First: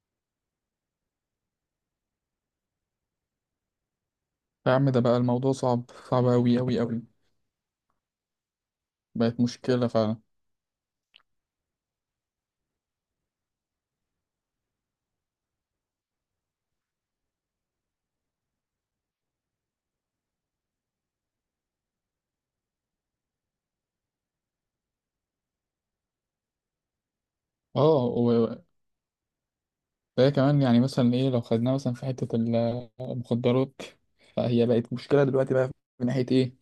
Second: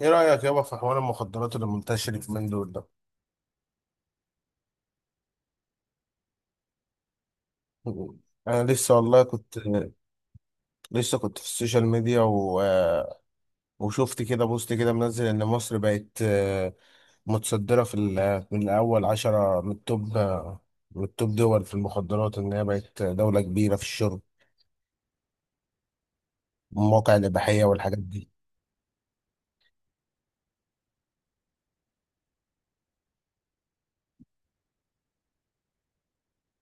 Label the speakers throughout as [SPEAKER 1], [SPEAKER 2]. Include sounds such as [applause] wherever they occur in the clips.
[SPEAKER 1] ايه رأيك يابا في حوار المخدرات اللي منتشر في من دول ده؟
[SPEAKER 2] يا عم ده بقى الموضوع صعب، صعب أوي أوي أوي.
[SPEAKER 1] انا لسه والله
[SPEAKER 2] بقت
[SPEAKER 1] كنت
[SPEAKER 2] مشكلة فعلا.
[SPEAKER 1] لسه كنت في السوشيال ميديا و... آه، وشفت كده بوست كده منزل ان مصر بقت، متصدرة من اول 10 من التوب، من التوب دول في المخدرات، ان هي بقت دولة كبيرة في الشرب، مواقع الإباحية والحاجات
[SPEAKER 2] اه،
[SPEAKER 1] دي.
[SPEAKER 2] وده كمان يعني مثلا ايه لو خدناها مثلا في حتة المخدرات، فهي بقت مشكلة دلوقتي بقى من ناحية ايه،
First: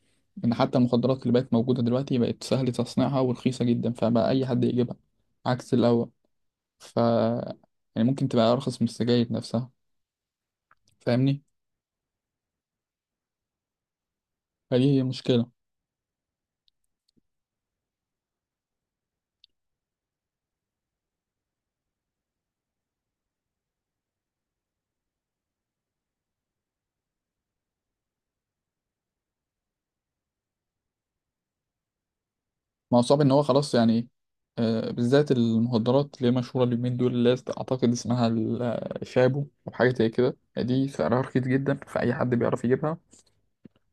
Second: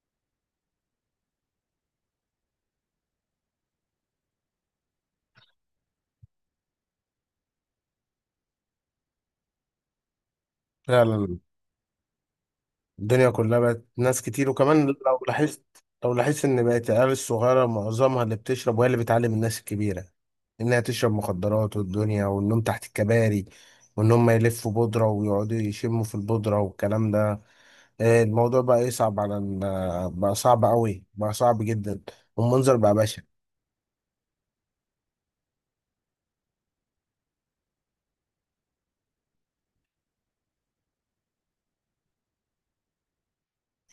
[SPEAKER 2] ان حتى المخدرات اللي بقت موجودة دلوقتي بقت سهل تصنيعها ورخيصة جدا فبقى أي حد يجيبها عكس الأول. ف يعني ممكن تبقى أرخص من السجاير نفسها.
[SPEAKER 1] فعلا،
[SPEAKER 2] فاهمني،
[SPEAKER 1] الدنيا كلها بقت ناس كتير. وكمان
[SPEAKER 2] فدي هي
[SPEAKER 1] لو
[SPEAKER 2] مشكلة.
[SPEAKER 1] لاحظت لو لاحظت ان بقت العيال الصغيره معظمها اللي بتشرب، وهي اللي بتعلم الناس الكبيره انها تشرب مخدرات، والدنيا والنوم تحت الكباري، وان هم يلفوا بودره ويقعدوا يشموا في البودره والكلام ده. الموضوع بقى يصعب بقى صعب قوي، بقى صعب جدا. والمنظر بقى
[SPEAKER 2] ما هو صعب
[SPEAKER 1] بشع.
[SPEAKER 2] ان هو خلاص يعني بالذات المخدرات اللي هي مشهورة اليومين دول اللي هي اعتقد اسمها شابو او حاجة زي كده، دي سعرها رخيص جدا فأي حد بيعرف يجيبها.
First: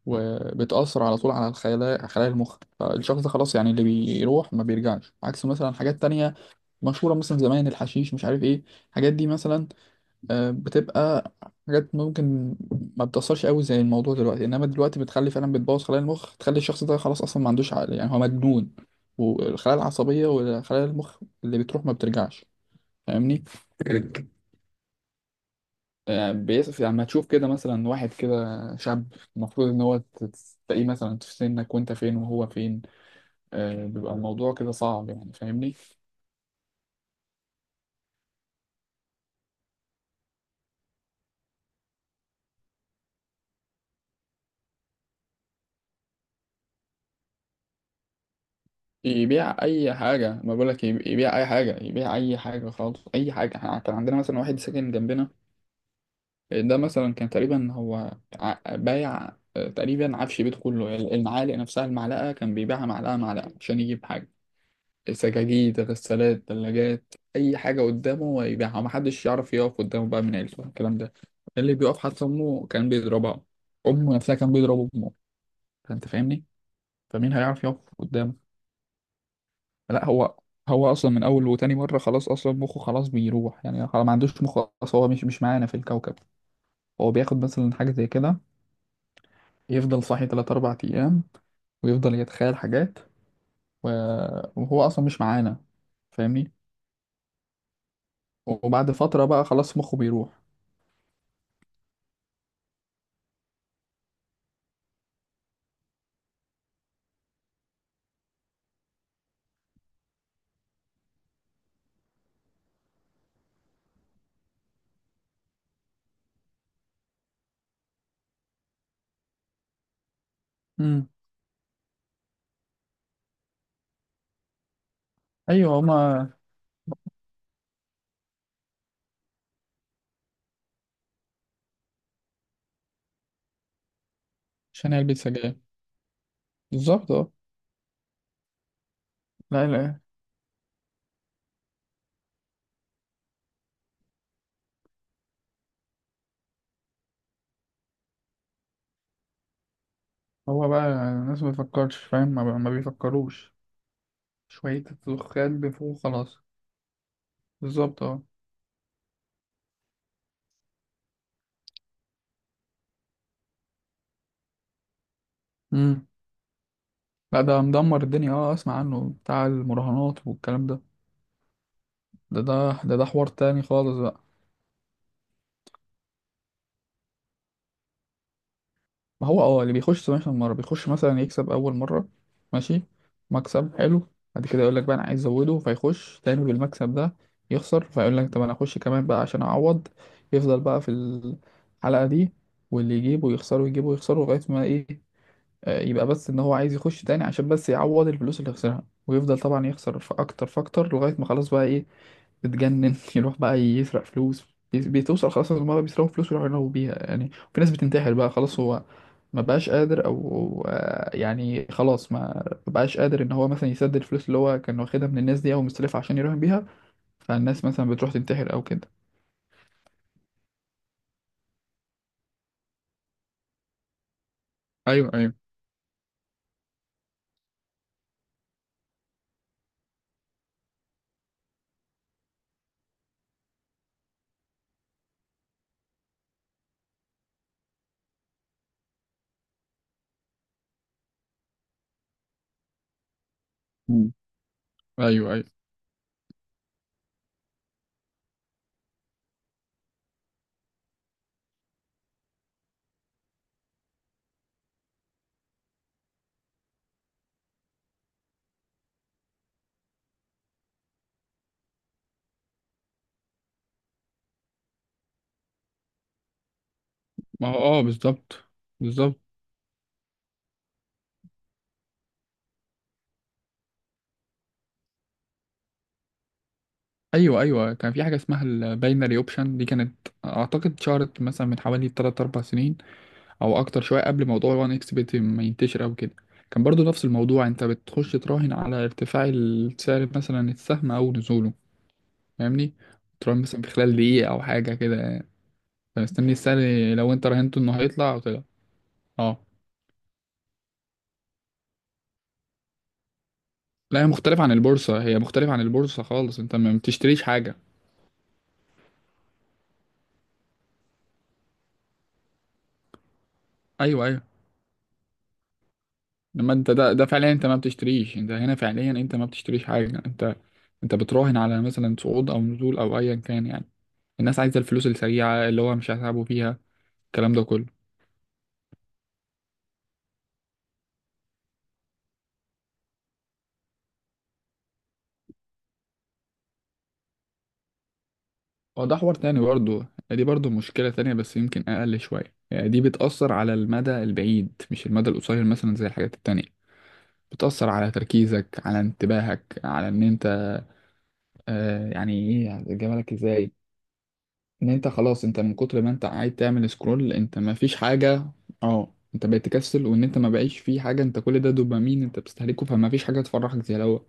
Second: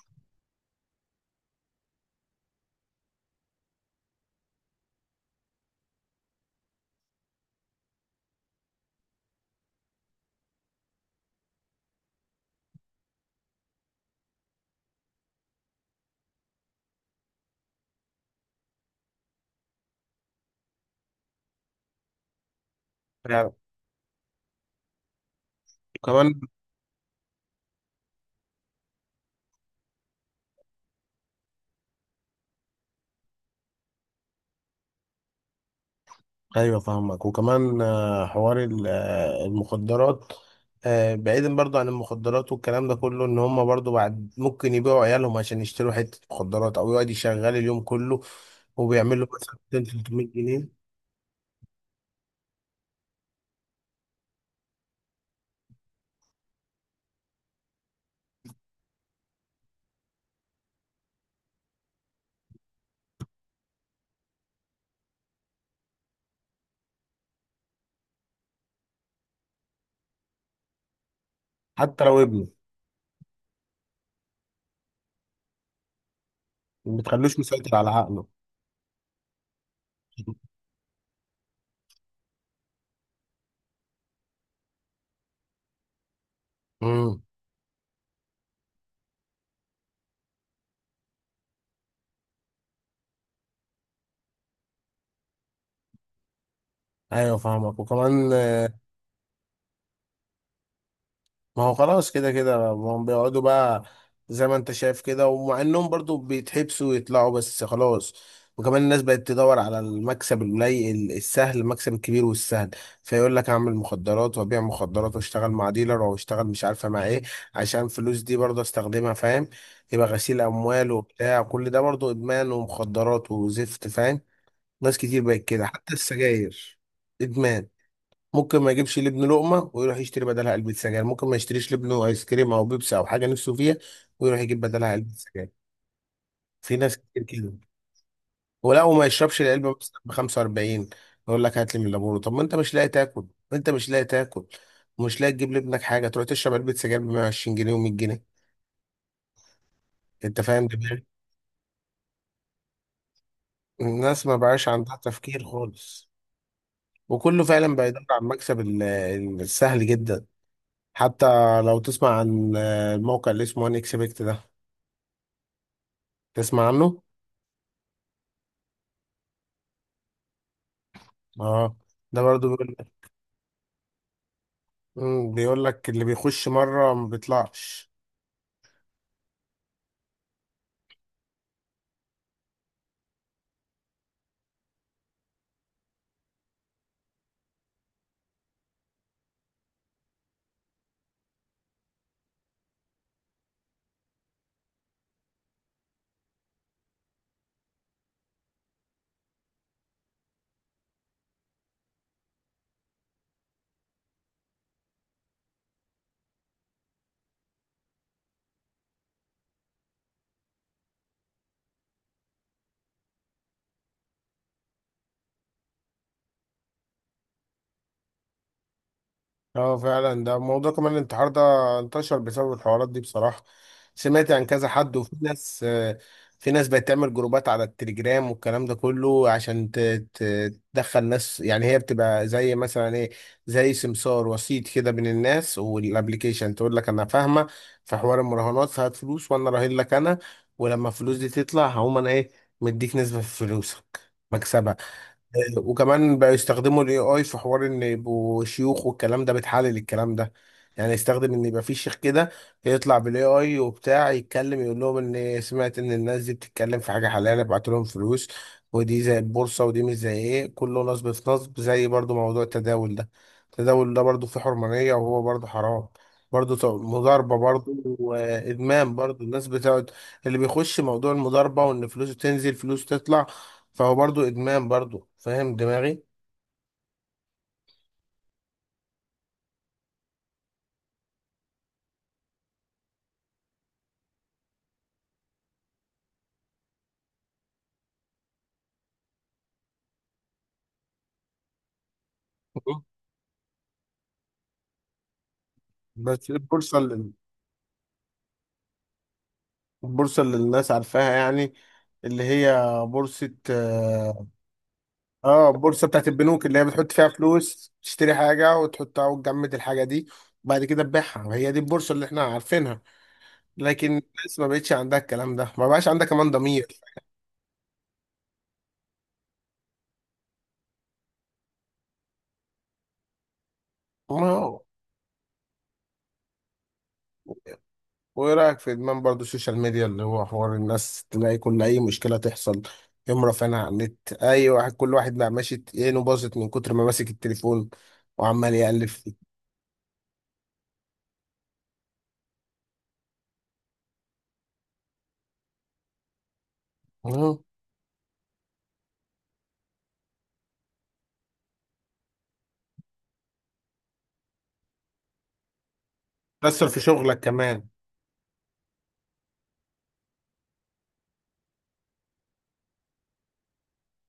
[SPEAKER 2] وبتأثر على طول على الخلايا، خلايا المخ، فالشخص ده خلاص يعني اللي بيروح ما بيرجعش، عكس مثلا حاجات تانية مشهورة مثلا زمان، الحشيش مش عارف ايه الحاجات دي مثلا، بتبقى حاجات ممكن ما بتأثرش قوي زي الموضوع دلوقتي، انما دلوقتي بتخلي فعلا، بتبوظ خلايا المخ، تخلي الشخص ده خلاص اصلا ما عندوش عقل يعني هو مجنون. والخلايا العصبية وخلايا المخ اللي بتروح ما بترجعش. فاهمني.
[SPEAKER 1] يعني كمان.
[SPEAKER 2] بيس يعني لما تشوف كده مثلا واحد كده شاب المفروض ان هو تلاقيه مثلا في سنك وانت فين وهو فين، بيبقى الموضوع كده صعب يعني. فاهمني.
[SPEAKER 1] ايوه فاهمك. وكمان آه، حوار ال- آه، المخدرات، بعيدا برضو عن المخدرات والكلام ده كله، ان هم برضو بعد ممكن يبيعوا عيالهم عشان يشتروا حتة مخدرات، او يقعد يشغل اليوم كله وبيعمل له مثلا
[SPEAKER 2] يبيع اي
[SPEAKER 1] 200 300
[SPEAKER 2] حاجه، ما
[SPEAKER 1] جنيه
[SPEAKER 2] بقولك يبيع اي حاجه، يبيع اي حاجه خالص، اي حاجه. إحنا كان عندنا مثلا واحد ساكن جنبنا، ده مثلا كان تقريبا هو بايع تقريبا عفش بيته كله، يعني المعالق نفسها، المعلقة كان بيبيعها معلقة معلقة عشان يجيب حاجة. سجاجيد، غسالات، ثلاجات، أي حاجة قدامه هو يبيعها، ومحدش يعرف يقف قدامه بقى من عيلته، الكلام ده اللي بيقف.
[SPEAKER 1] حتى لو
[SPEAKER 2] حتى
[SPEAKER 1] ابنه.
[SPEAKER 2] أمه كان بيضربها، أمه نفسها كان بيضرب أمه. فأنت فاهمني،
[SPEAKER 1] ما
[SPEAKER 2] فمين
[SPEAKER 1] بتخلوش
[SPEAKER 2] هيعرف
[SPEAKER 1] مسيطر على
[SPEAKER 2] يقف
[SPEAKER 1] عقله.
[SPEAKER 2] قدامه؟ لا، هو هو أصلا من أول وتاني مرة خلاص أصلا مخه خلاص بيروح، يعني خلاص ما عندوش مخ أصلا، هو مش معانا في الكوكب. هو
[SPEAKER 1] امم.
[SPEAKER 2] بياخد مثلا حاجة زي كده، يفضل صاحي تلات أربع أيام ويفضل يتخيل حاجات و... وهو أصلا مش معانا. فاهمني.
[SPEAKER 1] ايوه فاهمك. وكمان.
[SPEAKER 2] وبعد فترة بقى خلاص مخه بيروح.
[SPEAKER 1] ما هو خلاص كده كده ما هم بيقعدوا بقى زي ما انت شايف كده، ومع انهم برضو بيتحبسوا ويطلعوا بس خلاص. وكمان الناس بقت تدور على المكسب القليل السهل، المكسب الكبير والسهل. فيقول لك اعمل مخدرات وابيع مخدرات، واشتغل مع ديلر او اشتغل مش عارفه مع ايه، عشان فلوس دي برضه استخدمها، فاهم؟ يبقى غسيل اموال
[SPEAKER 2] امم.
[SPEAKER 1] وبتاع كل ده برضه ادمان ومخدرات وزفت، فاهم؟ ناس كتير بقت كده.
[SPEAKER 2] أيوه
[SPEAKER 1] حتى
[SPEAKER 2] هما.
[SPEAKER 1] السجاير ادمان. ممكن ما يجيبش لابنه لقمه ويروح يشتري بدلها علبه سجاير، ممكن ما يشتريش لابنه ايس كريم او بيبسي او حاجه نفسه فيها، ويروح يجيب بدلها
[SPEAKER 2] عشان
[SPEAKER 1] علبه
[SPEAKER 2] علبة
[SPEAKER 1] سجاير.
[SPEAKER 2] سجاير.
[SPEAKER 1] في ناس
[SPEAKER 2] بالظبط،
[SPEAKER 1] كتير
[SPEAKER 2] اه.
[SPEAKER 1] كده. ولا وما يشربش
[SPEAKER 2] لا،
[SPEAKER 1] العلبه
[SPEAKER 2] لا.
[SPEAKER 1] مثلا ب 45، يقول لك هات لي من لابورو. طب ما انت مش لاقي تاكل. انت مش لاقي تاكل، ومش لاقي تجيب لابنك حاجه، تروح تشرب علبه سجاير ب 120 جنيه و100 جنيه. انت فاهم
[SPEAKER 2] هو بقى
[SPEAKER 1] دماغي؟
[SPEAKER 2] الناس ما بتفكرش، فاهم، ما بيفكروش.
[SPEAKER 1] الناس ما بقاش
[SPEAKER 2] شوية
[SPEAKER 1] عندها تفكير
[SPEAKER 2] الدخان بيفوق
[SPEAKER 1] خالص.
[SPEAKER 2] خلاص.
[SPEAKER 1] وكله فعلا بقى
[SPEAKER 2] بالظبط،
[SPEAKER 1] يدور على
[SPEAKER 2] اه.
[SPEAKER 1] السهل جدا. حتى لو تسمع عن الموقع اللي اسمه ان اكسبكت ده،
[SPEAKER 2] امم.
[SPEAKER 1] تسمع عنه.
[SPEAKER 2] لا ده مدمر الدنيا، اه اسمع عنه، بتاع المراهنات والكلام ده.
[SPEAKER 1] اه، ده
[SPEAKER 2] ده
[SPEAKER 1] برضو
[SPEAKER 2] ده
[SPEAKER 1] بيقول.
[SPEAKER 2] ده حوار تاني خالص بقى.
[SPEAKER 1] مم، بيقول لك اللي بيخش مرة ما بيطلعش.
[SPEAKER 2] ما هو اه اللي بيخش 17 مرة بيخش، مثلا يكسب أول مرة، ماشي، مكسب حلو، بعد كده يقول لك بقى أنا عايز أزوده، فيخش تاني بالمكسب ده، يخسر، فيقول لك طب أنا أخش كمان بقى عشان أعوض، يفضل بقى في الحلقة دي، واللي يجيبه يخسره يجيبه يخسره لغاية ما إيه، يبقى بس إن هو عايز يخش تاني عشان بس يعوض الفلوس اللي خسرها، ويفضل طبعا يخسر في أكتر فأكتر لغاية ما خلاص بقى إيه، بتجنن. [laughs] يروح بقى يسرق فلوس. بتوصل خلاص إن هما بيسرقوا فلوس ويروحوا ينهبوا بيها، يعني في ناس بتنتحر بقى خلاص، هو ما بقاش قادر او يعني خلاص ما، ما بقاش قادر ان هو مثلا يسدد الفلوس اللي هو كان واخدها من الناس دي او مستلفها عشان يراهن بيها، فالناس مثلا بتروح تنتحر او كده.
[SPEAKER 1] اه فعلا، ده موضوع كمان الانتحار ده، انتشر بسبب الحوارات دي بصراحة. سمعت عن كذا حد.
[SPEAKER 2] ايوه
[SPEAKER 1] وفي
[SPEAKER 2] ايوه.
[SPEAKER 1] ناس، في ناس بقت تعمل جروبات على التليجرام والكلام ده كله، عشان تدخل ناس. يعني هي بتبقى زي مثلا ايه، زي سمسار وسيط كده بين الناس والابليكيشن. تقول لك انا فاهمة في حوار المراهنات، فهات فلوس وانا راهن لك انا، ولما الفلوس دي تطلع هقوم انا ايه، مديك نسبة في فلوسك،
[SPEAKER 2] مم.
[SPEAKER 1] مكسبك.
[SPEAKER 2] ايوه ايوه.
[SPEAKER 1] وكمان بقى يستخدموا الاي اي في حوار ان يبقوا شيوخ والكلام ده، بتحلل الكلام ده، يعني يستخدم ان يبقى في شيخ كده يطلع بالاي اي وبتاع، يتكلم يقول لهم ان سمعت ان الناس دي بتتكلم في حاجه حلال، ابعت لهم فلوس. ودي زي البورصه، ودي مش زي ايه، كله نصب في نصب. زي برضو موضوع التداول ده. التداول ده برضو فيه حرمانيه وهو برضو حرام. برضو مضاربه،
[SPEAKER 2] ما هو
[SPEAKER 1] برضو
[SPEAKER 2] اه بالظبط،
[SPEAKER 1] وادمان،
[SPEAKER 2] بالظبط.
[SPEAKER 1] برضو الناس بتقعد اللي بيخش موضوع المضاربه، وان فلوسه تنزل فلوسه تطلع، فهو برضو ادمان برضو، فاهم دماغي؟
[SPEAKER 2] ايوه ايوه، كان في حاجه اسمها الباينري اوبشن، دي كانت اعتقد شهرت مثلا من حوالي 3 4 سنين، او اكتر شويه قبل موضوع وان اكس بت ما ينتشر او كده. كان برضو نفس الموضوع، انت بتخش تراهن على ارتفاع السعر مثلا السهم او نزوله. فاهمني،
[SPEAKER 1] مم.
[SPEAKER 2] تراهن مثلا في خلال دقيقه او حاجه كده،
[SPEAKER 1] بس
[SPEAKER 2] فمستني السعر
[SPEAKER 1] البورصه اللي،
[SPEAKER 2] لو انت راهنته انه هيطلع او طلع. اه.
[SPEAKER 1] البورصه اللي الناس عارفاها يعني، اللي هي بورصه،
[SPEAKER 2] لا هي
[SPEAKER 1] اه.
[SPEAKER 2] مختلفه عن البورصه، هي مختلفه عن
[SPEAKER 1] البورصه
[SPEAKER 2] البورصه
[SPEAKER 1] بتاعت
[SPEAKER 2] خالص،
[SPEAKER 1] البنوك
[SPEAKER 2] انت
[SPEAKER 1] اللي هي
[SPEAKER 2] ما
[SPEAKER 1] بتحط فيها
[SPEAKER 2] بتشتريش حاجه.
[SPEAKER 1] فلوس، تشتري حاجه وتحطها وتجمد الحاجه دي، وبعد كده تبيعها. هي دي البورصه اللي احنا عارفينها. لكن
[SPEAKER 2] ايوه ايوه.
[SPEAKER 1] الناس ما بقتش عندها الكلام ده، ما بقاش عندها كمان
[SPEAKER 2] لما
[SPEAKER 1] ضمير.
[SPEAKER 2] انت ده فعليا انت ما بتشتريش، انت هنا فعليا انت ما بتشتريش حاجه، انت انت بتراهن على مثلا صعود او نزول او ايا كان، يعني الناس عايزه الفلوس السريعه اللي هو مش هيتعبوا فيها، الكلام ده كله.
[SPEAKER 1] وايه رايك في ادمان برضو السوشيال ميديا، اللي هو حوار الناس تلاقي كل اي مشكله تحصل يقوم رافعينها على النت. اي واحد، كل واحد بقى ماشي عينه باظت من كتر ما ماسك التليفون، وعمال
[SPEAKER 2] اه
[SPEAKER 1] يقلب
[SPEAKER 2] ده حوار
[SPEAKER 1] فيه.
[SPEAKER 2] تاني برضه، دي برضه مشكلة تانية بس يمكن أقل شوية، يعني دي بتأثر على المدى البعيد مش المدى القصير مثلا زي الحاجات التانية.
[SPEAKER 1] مم.
[SPEAKER 2] بتأثر على تركيزك، على انتباهك، على إن أنت، آه يعني إيه، هجيبها لك إزاي، ان انت خلاص انت من كتر ما انت قاعد
[SPEAKER 1] تأثر
[SPEAKER 2] تعمل
[SPEAKER 1] في
[SPEAKER 2] سكرول،
[SPEAKER 1] شغلك
[SPEAKER 2] انت ما
[SPEAKER 1] كمان.
[SPEAKER 2] فيش حاجة. اه انت بقيت تكسل، وان انت ما بقيش فيه حاجة، انت كل ده دوبامين انت بتستهلكه، فما فيش حاجة تفرحك زي الاول.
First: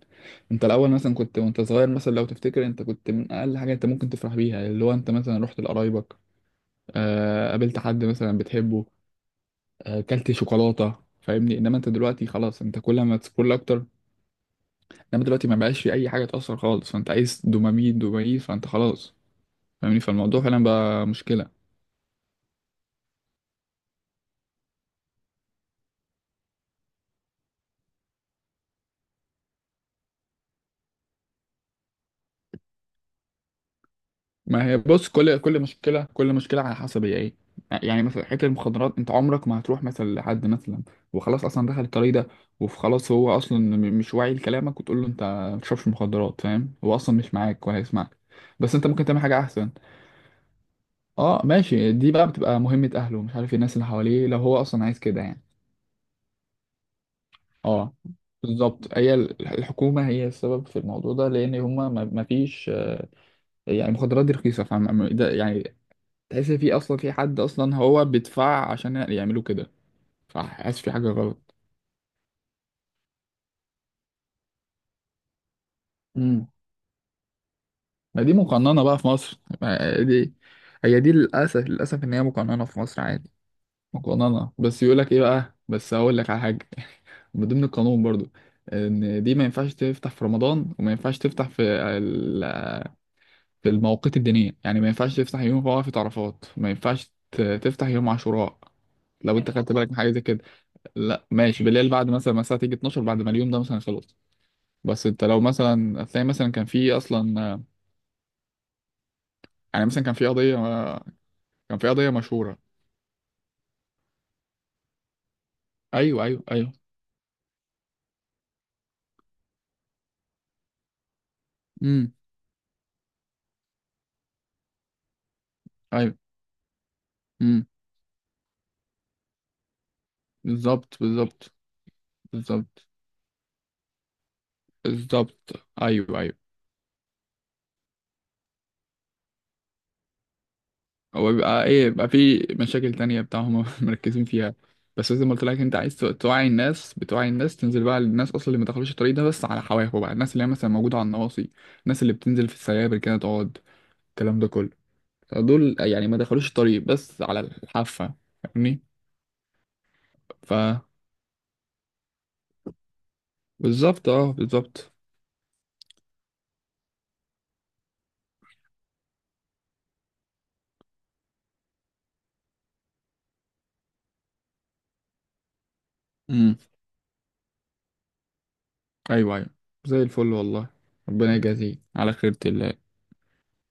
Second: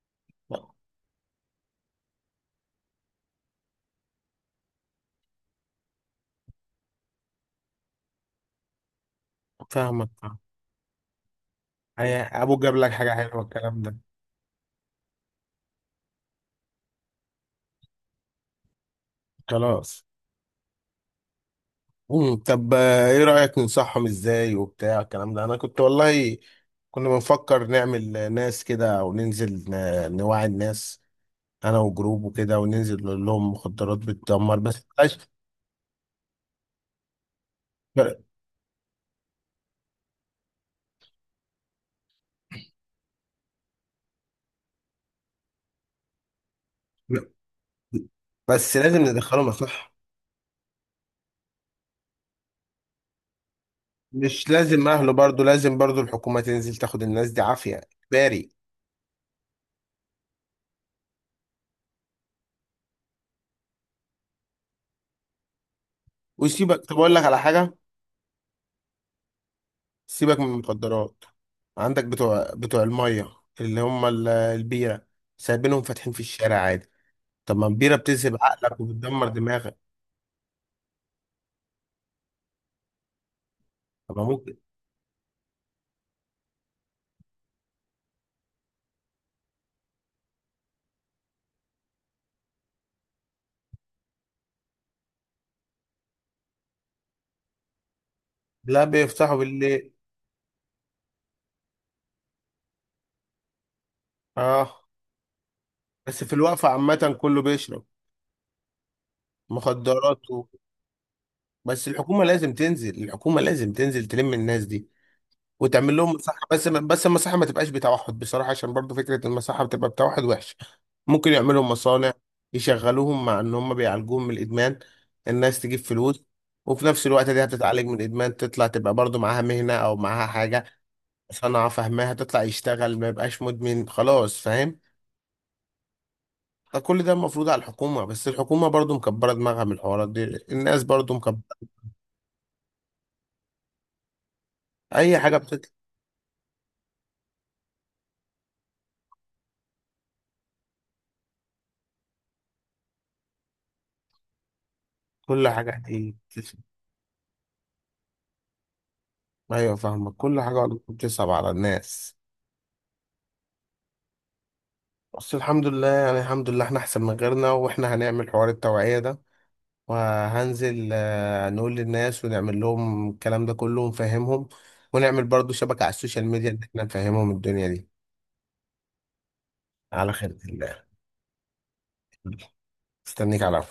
[SPEAKER 2] انت الاول مثلا كنت وانت صغير، مثلا لو تفتكر انت كنت من اقل حاجة انت ممكن تفرح بيها، اللي هو انت مثلا رحت لقرايبك، آه قابلت حد مثلا بتحبه، آه
[SPEAKER 1] فاهمك.
[SPEAKER 2] كلت شوكولاتة. فاهمني، انما انت دلوقتي
[SPEAKER 1] ابوك
[SPEAKER 2] خلاص
[SPEAKER 1] جاب
[SPEAKER 2] انت
[SPEAKER 1] لك
[SPEAKER 2] كل
[SPEAKER 1] حاجه
[SPEAKER 2] ما
[SPEAKER 1] حلوه،
[SPEAKER 2] تسكرول
[SPEAKER 1] الكلام
[SPEAKER 2] اكتر.
[SPEAKER 1] ده.
[SPEAKER 2] انما دلوقتي ما بقاش في اي حاجة تأثر خالص، فانت عايز دوبامين دوبامين، فانت خلاص. فاهمني،
[SPEAKER 1] خلاص.
[SPEAKER 2] فالموضوع فعلا بقى مشكلة.
[SPEAKER 1] مم. طب، ايه رايك ننصحهم ازاي وبتاع الكلام ده؟ انا كنت والله، كنا بنفكر نعمل ناس كده، او ننزل نوعي الناس، انا وجروب وكده، وننزل نقول لهم مخدرات بتدمر.
[SPEAKER 2] ما هي
[SPEAKER 1] بس
[SPEAKER 2] بص،
[SPEAKER 1] بلاش.
[SPEAKER 2] كل مشكله، كل مشكله على حسب هي ايه، يعني مثلا حته المخدرات، انت عمرك ما هتروح مثلا لحد مثلا وخلاص اصلا دخل الطريق ده، وخلاص هو اصلا مش واعي لكلامك، وتقول له انت ما بتشربش مخدرات، فاهم؟ هو اصلا مش معاك ولا هيسمعك. بس
[SPEAKER 1] بس
[SPEAKER 2] انت
[SPEAKER 1] لازم
[SPEAKER 2] ممكن تعمل حاجه
[SPEAKER 1] ندخله
[SPEAKER 2] احسن،
[SPEAKER 1] مصلحة.
[SPEAKER 2] اه ماشي، دي بقى بتبقى مهمه اهله مش عارف إيه، الناس اللي حواليه لو
[SPEAKER 1] مش
[SPEAKER 2] هو اصلا
[SPEAKER 1] لازم
[SPEAKER 2] عايز
[SPEAKER 1] اهله،
[SPEAKER 2] كده يعني.
[SPEAKER 1] برضو لازم برضو الحكومة تنزل تاخد الناس دي عافية
[SPEAKER 2] اه
[SPEAKER 1] اجباري.
[SPEAKER 2] بالظبط، هي الحكومه هي السبب في الموضوع ده، لان هما ما فيش، يعني المخدرات دي رخيصه، فاهم ده يعني، تحس في
[SPEAKER 1] وسيبك، طب
[SPEAKER 2] اصلا، في
[SPEAKER 1] اقول لك على
[SPEAKER 2] حد
[SPEAKER 1] حاجة،
[SPEAKER 2] اصلا هو بيدفع عشان يعملوا كده،
[SPEAKER 1] سيبك من
[SPEAKER 2] فحاسس في حاجه
[SPEAKER 1] المخدرات.
[SPEAKER 2] غلط.
[SPEAKER 1] عندك بتوع المية اللي هم البيرة، سايبينهم فاتحين في
[SPEAKER 2] امم.
[SPEAKER 1] الشارع عادي. طب ما البيرة
[SPEAKER 2] ما دي
[SPEAKER 1] بتذهب عقلك
[SPEAKER 2] مقننه بقى في
[SPEAKER 1] وبتدمر
[SPEAKER 2] مصر،
[SPEAKER 1] دماغك.
[SPEAKER 2] ما دي هي دي للاسف، للاسف ان هي مقننه في مصر عادي،
[SPEAKER 1] طب ما
[SPEAKER 2] مقننه.
[SPEAKER 1] ممكن.
[SPEAKER 2] بس يقول لك ايه بقى، بس هقول لك على حاجه. [laughs] من ضمن القانون برضو ان دي ما ينفعش تفتح في رمضان، وما ينفعش تفتح في في المواقيت الدينيه، يعني ما ينفعش تفتح يوم وقفة عرفات، ما ينفعش تفتح يوم عاشوراء.
[SPEAKER 1] لا، بيفتحوا
[SPEAKER 2] لو انت خدت بالك
[SPEAKER 1] بالليل.
[SPEAKER 2] من حاجه زي كده. لا ماشي، بالليل بعد مثلا ما الساعه تيجي 12، بعد ما اليوم ده مثلا خلص.
[SPEAKER 1] اه.
[SPEAKER 2] بس انت لو مثلا
[SPEAKER 1] بس
[SPEAKER 2] هتلاقي
[SPEAKER 1] في
[SPEAKER 2] مثلا كان
[SPEAKER 1] الوقفة
[SPEAKER 2] في
[SPEAKER 1] عامة
[SPEAKER 2] اصلا
[SPEAKER 1] كله بيشرب
[SPEAKER 2] يعني مثلا كان
[SPEAKER 1] مخدرات.
[SPEAKER 2] في قضيه كان
[SPEAKER 1] بس
[SPEAKER 2] في قضيه
[SPEAKER 1] الحكومة لازم
[SPEAKER 2] مشهوره.
[SPEAKER 1] تنزل، الحكومة لازم تنزل تلم الناس دي، وتعمل لهم
[SPEAKER 2] ايوه
[SPEAKER 1] مساحة.
[SPEAKER 2] ايوه
[SPEAKER 1] بس
[SPEAKER 2] ايوه.
[SPEAKER 1] ما بس المساحة ما تبقاش بتوحد بصراحة، عشان برضو فكرة المساحة بتبقى بتوحد وحشة. ممكن يعملوا مصانع
[SPEAKER 2] امم.
[SPEAKER 1] يشغلوهم، مع ان هم بيعالجوهم من الادمان. الناس تجيب
[SPEAKER 2] ايوه.
[SPEAKER 1] فلوس، وفي نفس الوقت دي
[SPEAKER 2] امم.
[SPEAKER 1] هتتعالج من الادمان، تطلع تبقى برضو معاها مهنة او معاها حاجة،
[SPEAKER 2] بالظبط بالظبط.
[SPEAKER 1] صنعة فاهماها، تطلع
[SPEAKER 2] بالظبط
[SPEAKER 1] يشتغل ما يبقاش مدمن خلاص، فاهم؟
[SPEAKER 2] بالظبط. ايوه ايوه.
[SPEAKER 1] فكل ده المفروض على الحكومة، بس الحكومة برضو مكبرة دماغها من الحوارات دي، الناس برضو
[SPEAKER 2] هو
[SPEAKER 1] مكبرة.
[SPEAKER 2] بيبقى ايه، بيبقى في مشاكل تانية بتاعهم [laughs] مركزين فيها. بس
[SPEAKER 1] اي
[SPEAKER 2] زي ما
[SPEAKER 1] حاجة
[SPEAKER 2] قلت لك،
[SPEAKER 1] بتطلع.
[SPEAKER 2] انت عايز توعي الناس، بتوعي الناس، تنزل بقى للناس اصلا اللي ما دخلوش الطريق ده بس على حواف بقى، الناس اللي هي مثلا موجوده على النواصي، الناس اللي بتنزل في السيابر كده تقعد، الكلام ده كله.
[SPEAKER 1] كل حاجة
[SPEAKER 2] دول يعني
[SPEAKER 1] هتيجي.
[SPEAKER 2] ما دخلوش الطريق بس على الحافة. فاهمني.
[SPEAKER 1] ايوه فاهمك. كل
[SPEAKER 2] ف
[SPEAKER 1] حاجه والله بتصعب على الناس.
[SPEAKER 2] بالظبط اه، بالظبط.
[SPEAKER 1] بس الحمد لله، يعني الحمد لله احنا احسن من غيرنا، واحنا هنعمل حوار التوعيه ده. وهنزل، نقول للناس ونعمل لهم الكلام ده كله ونفهمهم، ونعمل برضو شبكه على السوشيال ميديا
[SPEAKER 2] امم.
[SPEAKER 1] ان احنا نفهمهم الدنيا دي.
[SPEAKER 2] ايوه ايوه، زي
[SPEAKER 1] على
[SPEAKER 2] الفل
[SPEAKER 1] خير
[SPEAKER 2] والله.
[SPEAKER 1] الله.
[SPEAKER 2] ربنا يجازيك على خيرة ال
[SPEAKER 1] مستنيك على